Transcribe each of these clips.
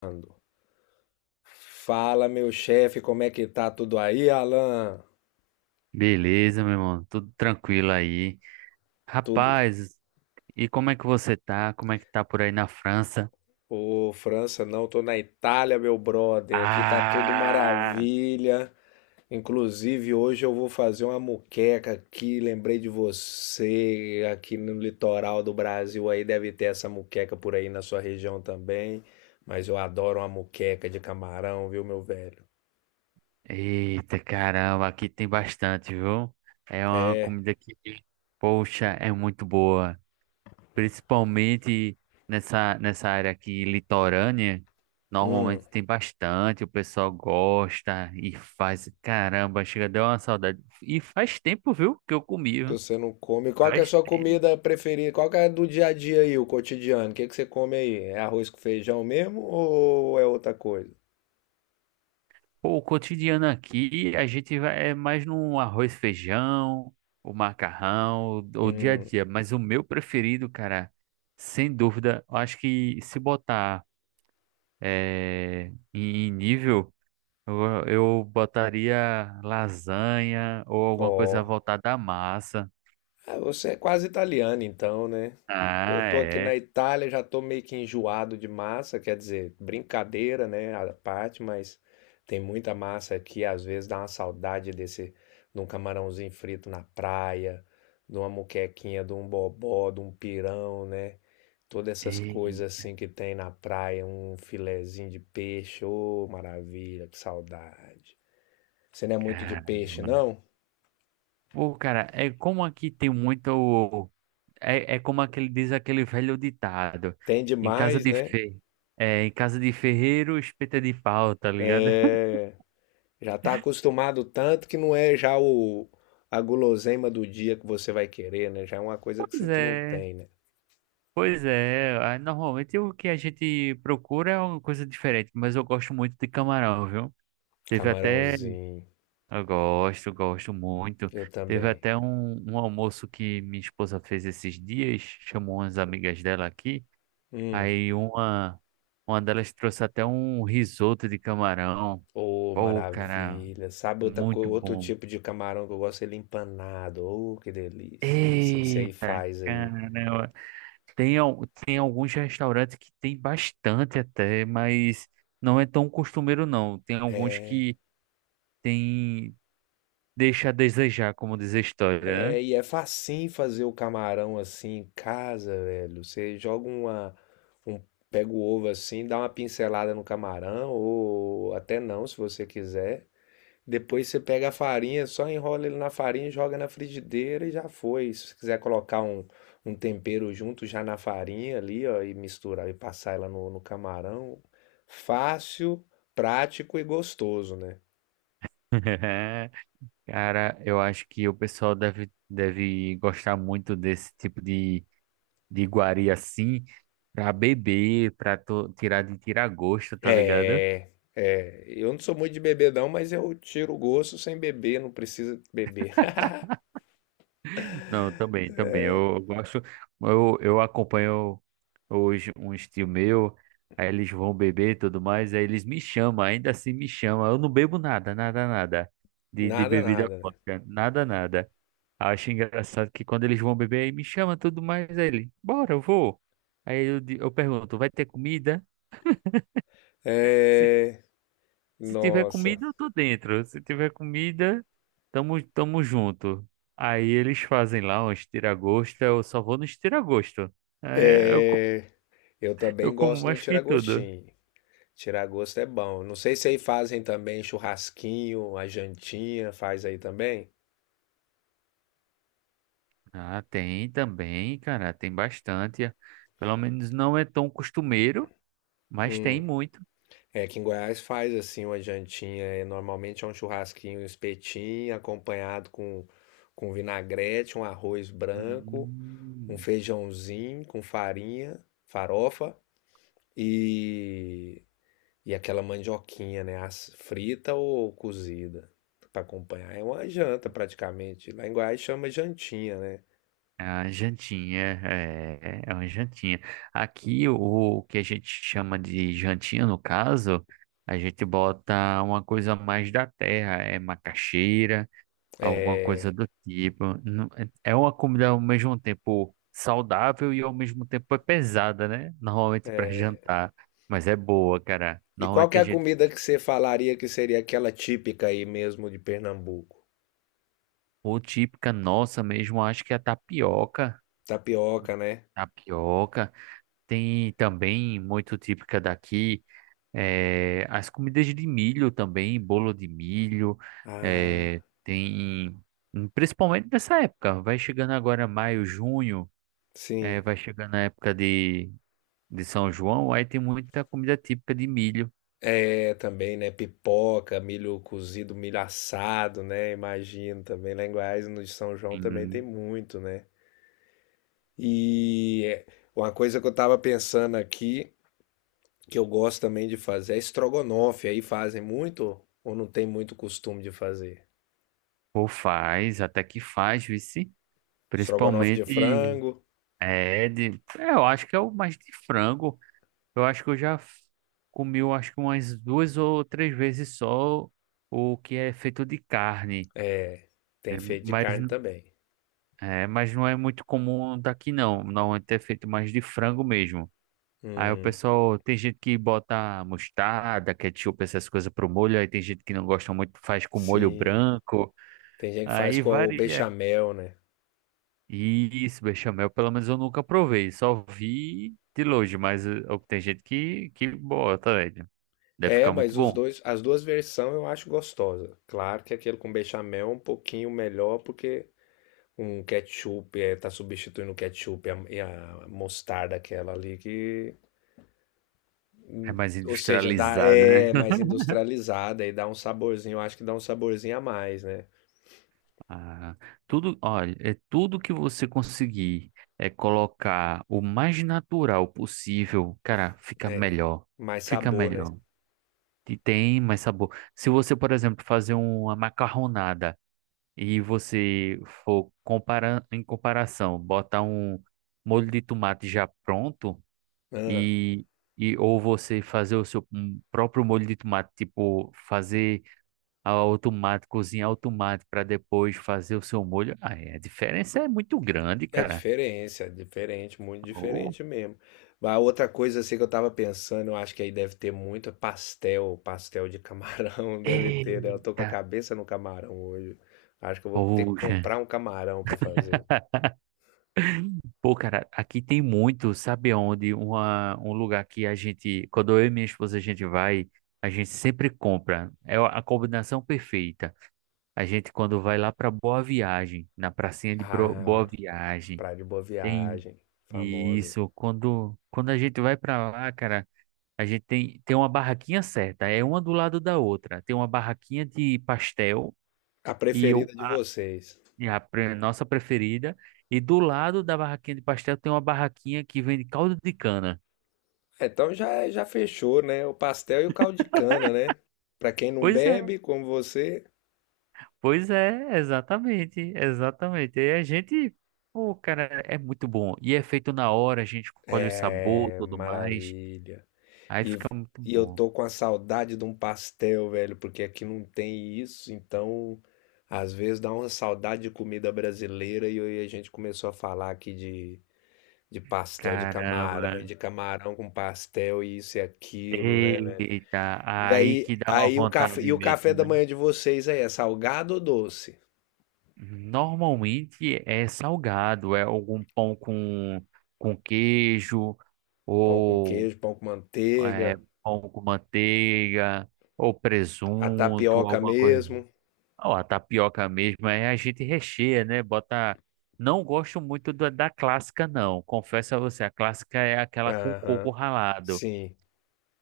Ando. Fala, meu chefe, como é que tá tudo aí, Alan? Beleza, meu irmão, tudo tranquilo aí. Tudo. Rapaz, e como é que você tá? Como é que tá por aí na França? Ô, França, não, tô na Itália, meu brother. Aqui tá tudo Ah, maravilha. Inclusive, hoje eu vou fazer uma muqueca aqui. Lembrei de você. Aqui no litoral do Brasil aí deve ter essa muqueca por aí na sua região também. Mas eu adoro uma muqueca de camarão, viu, meu velho? eita caramba, aqui tem bastante, viu? É uma É. comida que, poxa, é muito boa. Principalmente nessa área aqui litorânea, Hum. normalmente tem bastante, o pessoal gosta e faz. Caramba, chega, deu uma saudade. E faz tempo, viu, que eu comi, Que viu? você não come. Qual que é a Faz sua tempo. comida preferida? Qual que é do dia a dia aí, o cotidiano? O que que você come aí? É arroz com feijão mesmo ou é outra coisa? Pô, o cotidiano aqui, a gente vai, é mais no arroz, feijão, o macarrão, o dia a Hum, dia. Mas o meu preferido, cara, sem dúvida, eu acho que se botar em nível, eu botaria lasanha ou alguma coisa ó. voltada à massa. Ah, você é quase italiano então, né? Eu Ah, tô aqui na é. Itália, já tô meio que enjoado de massa, quer dizer, brincadeira, né, a parte, mas tem muita massa aqui, às vezes dá uma saudade desse, de um camarãozinho frito na praia, de uma muquequinha, de um bobó, de um pirão, né? Todas essas Ei, coisas assim que tem na praia, um filezinho de peixe, ô maravilha, que saudade. Você não é muito de cara. peixe, não? Pô, cara, é como aqui tem muito. É, é como aquele, diz aquele velho ditado. Tem Em casa demais, de né? fe... É, em casa de ferreiro, espeta de pau, tá ligado? É, já tá acostumado tanto que não é já o, a guloseima do dia que você vai querer, né? Já é uma coisa que, Pois que não é, tem, né? pois é. Ah, normalmente o que a gente procura é uma coisa diferente, mas eu gosto muito de camarão, viu? Teve até. Camarãozinho, Eu gosto, gosto muito. eu Teve também. até um almoço que minha esposa fez esses dias, chamou umas amigas dela aqui. Hum, Aí uma, uma delas trouxe até um risoto de camarão. ô Pô, cara. maravilha. Sabe outra, Muito outro bom. tipo de camarão que eu gosto? Ele empanado. Ô, que delícia. Não sei se aí Eita, faz aí. caramba. Tem alguns restaurantes que tem bastante até, mas não é tão costumeiro não. Tem alguns que tem, deixa a desejar, como diz a história, né? É, e é facinho fazer o camarão assim em casa, velho. Você joga uma, um, pega o ovo assim, dá uma pincelada no camarão, ou até não, se você quiser. Depois você pega a farinha, só enrola ele na farinha, joga na frigideira e já foi. Se você quiser colocar um, um tempero junto já na farinha ali, ó, e misturar e passar ela no, no camarão, fácil, prático e gostoso, né? Cara, eu acho que o pessoal deve gostar muito desse tipo de iguaria assim, pra beber, tirar de tirar gosto, tá ligado? É, é, eu não sou muito de beber não, mas eu tiro o gosto sem beber, não precisa beber. Não, também, também. Eu gosto, eu acompanho hoje um estilo meu, aí eles vão beber e tudo mais, aí eles me chamam, ainda assim me chamam. Eu não bebo nada, nada, nada de, de Nada, bebida nada, né? alcoólica, nada, nada. Acho engraçado que quando eles vão beber, aí me chama tudo mais, aí ele, bora, eu vou. Eu pergunto, vai ter comida? É, Se tiver nossa. comida, eu tô dentro. Se tiver comida, tamo, tamo junto. Aí eles fazem lá uns tira-gosto, eu só vou nos tira-gosto. É, eu, co- É, eu eu também como gosto do mais que tudo. tiragostinho. Tiragosto é bom. Não sei se aí fazem também churrasquinho, a jantinha, faz aí também? Ah, tem também, cara, tem bastante. Pelo menos não é tão costumeiro, mas Hum, tem muito. é que em Goiás faz assim uma jantinha, é, normalmente é um churrasquinho, um espetinho, acompanhado com vinagrete, um arroz branco, um Hum. feijãozinho com farinha, farofa e, e aquela mandioquinha, né? Frita ou cozida para acompanhar. É uma janta praticamente. Lá em Goiás chama jantinha, né? É uma jantinha, é, é uma jantinha. Aqui, o, o que a gente chama de jantinha, no caso, a gente bota uma coisa mais da terra, é macaxeira, alguma coisa do tipo. Não- é uma comida ao mesmo tempo saudável e ao mesmo tempo é pesada, né? Normalmente para jantar, mas é boa, cara. E qual que Normalmente é a a gente, comida que você falaria que seria aquela típica aí mesmo de Pernambuco? ou típica nossa mesmo, acho que é a tapioca. Tapioca, né? Tapioca tem também muito típica daqui. As comidas de milho também, bolo de milho, Ah, eh, tem principalmente nessa época, vai chegando agora maio, junho, sim. vai chegando a época de São João, aí tem muita comida típica de milho. É, também, né? Pipoca, milho cozido, milho assado, né? Imagino também. Lá em Goiás, no de São João, também tem Hum, muito, né? E uma coisa que eu estava pensando aqui, que eu gosto também de fazer, é estrogonofe. Aí fazem muito ou não tem muito costume de fazer? Ou faz, até que faz, vice. Estrogonofe de Principalmente frango, é, eu acho que é o mais de frango. Eu acho que eu já f- Comi, eu acho que umas duas ou três vezes só o que é feito de carne. Né? tem feito de Mas, carne também. é, mas não é muito comum daqui não. Normalmente é feito mais de frango mesmo. Aí o Hum, pessoal, tem gente que bota mostarda, ketchup, essas coisas pro molho. Aí tem gente que não gosta muito, faz com molho sim. branco. Tem gente que faz Aí com o varia. bechamel, né? Isso, bechamel, pelo menos eu nunca provei. Só vi de longe, mas tem gente que bota, velho. Deve É, ficar muito mas os bom. dois, as duas versões eu acho gostosa. Claro que aquele com bechamel é um pouquinho melhor porque um ketchup é, tá substituindo o ketchup e a mostarda aquela ali que... É Hum. mais Ou seja, dá, industrializado, né? é mais industrializada e dá um saborzinho. Eu acho que dá um saborzinho a mais, né? Ah, tudo, olha, é tudo que você conseguir é colocar o mais natural possível, cara, fica É, melhor. mais Fica sabor, né? melhor. E tem mais sabor. Se você, por exemplo, fazer uma macarronada e você for comparando em comparação, botar um molho de tomate já pronto Ah, e, e ou você fazer o seu um próprio molho de tomate, tipo, fazer automático, cozinhar automático para depois fazer o seu molho. Ah, é, a diferença é muito grande, é cara. diferença, é diferente, muito Oh, diferente mesmo. A outra coisa assim que eu tava pensando, eu acho que aí deve ter muito é pastel, pastel de camarão, deve ter, né? Eu tô com a eita, cabeça no camarão hoje. Acho que eu vou ter que poxa. comprar um camarão pra fazer. Pô, cara, aqui tem muito, sabe onde? Um lugar que a gente, quando eu e minha esposa a gente vai, a gente sempre compra. É a combinação perfeita. A gente, quando vai lá para Boa Viagem, na Ah, Boa Viagem, praia de Boa tem Viagem, famosa. isso. Quando a gente vai para lá, cara. Tem uma barraquinha certa, é uma do lado da outra. Tem uma barraquinha de pastel A e eu, preferida de a, vocês. e a pre- nossa preferida. E do lado da barraquinha de pastel tem uma barraquinha que vende caldo de cana. É, então já, já fechou, né? O pastel e o caldo de cana, né? Pra quem não Pois é, bebe, como você. pois é, exatamente, exatamente. E a gente, pô, cara, é muito bom. E é feito na hora, a gente escolhe o sabor, É tudo mais. maravilha. Aí E, fica muito e eu bom. tô com a saudade de um pastel, velho, porque aqui não tem isso, então às vezes dá uma saudade de comida brasileira e aí a gente começou a falar aqui de pastel de camarão Caramba. e de camarão com pastel e isso e aquilo, né, velho? Eita, E aí aí, que dá uma aí o café, e vontade o café mesmo, da né? manhã de vocês aí é salgado ou doce? Normalmente é salgado, é algum pão com queijo, Pão com ou queijo, pão com é, manteiga. pão com manteiga, ou A presunto, tapioca alguma coisa. mesmo. Ou a tapioca mesmo, aí a gente recheia, né? Bota. Não gosto muito da, da clássica, não. Confesso a você, a clássica é aquela com coco Aham. ralado. Sim.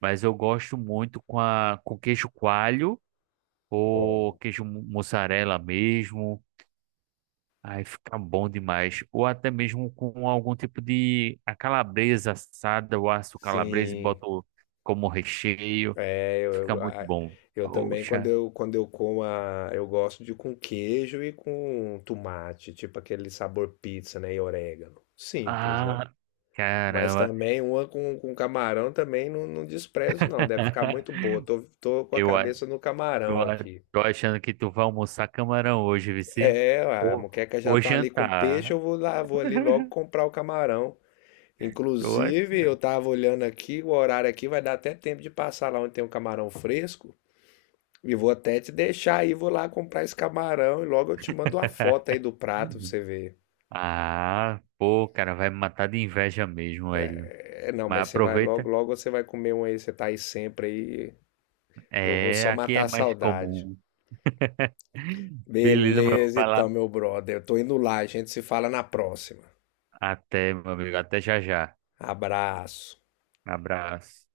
Mas eu gosto muito com, a, com queijo coalho ou Ó, mussarela mesmo. Aí fica bom demais. Ou até mesmo com algum tipo de a calabresa assada, o aço calabresa e sim. boto como recheio. É, eu, Fica eu, muito a- bom. eu também Poxa. Quando eu como a, eu gosto de com queijo e com tomate, tipo aquele sabor pizza, né, e orégano. Simples, né? Ah, Mas caramba. também uma com camarão também não, não desprezo não, deve ficar muito boa. Tô, tô com a Eu, a- cabeça no eu camarão a- aqui. Tô achando que tu vai almoçar camarão hoje, Vici. É, a Ou, moqueca já ou tá ali com peixe, jantar. eu vou lá, vou ali logo comprar o camarão. Tô Inclusive, eu achando. tava olhando aqui, o horário aqui vai dar até tempo de passar lá onde tem um camarão fresco. E vou até te deixar aí, vou lá comprar esse camarão e logo eu te mando uma foto aí do prato pra você ver. Ah, pô, cara, vai me matar de inveja mesmo, velho. É, não, Mas mas você vai logo, aproveita. logo você vai comer um aí, você tá aí sempre aí. Eu vou É, só aqui matar é a mais saudade. comum. Beleza, meu. Beleza, Vai lá. então, meu brother. Eu tô indo lá, a gente se fala na próxima. Até, meu amigo. Até já já. Abraço. Abraço.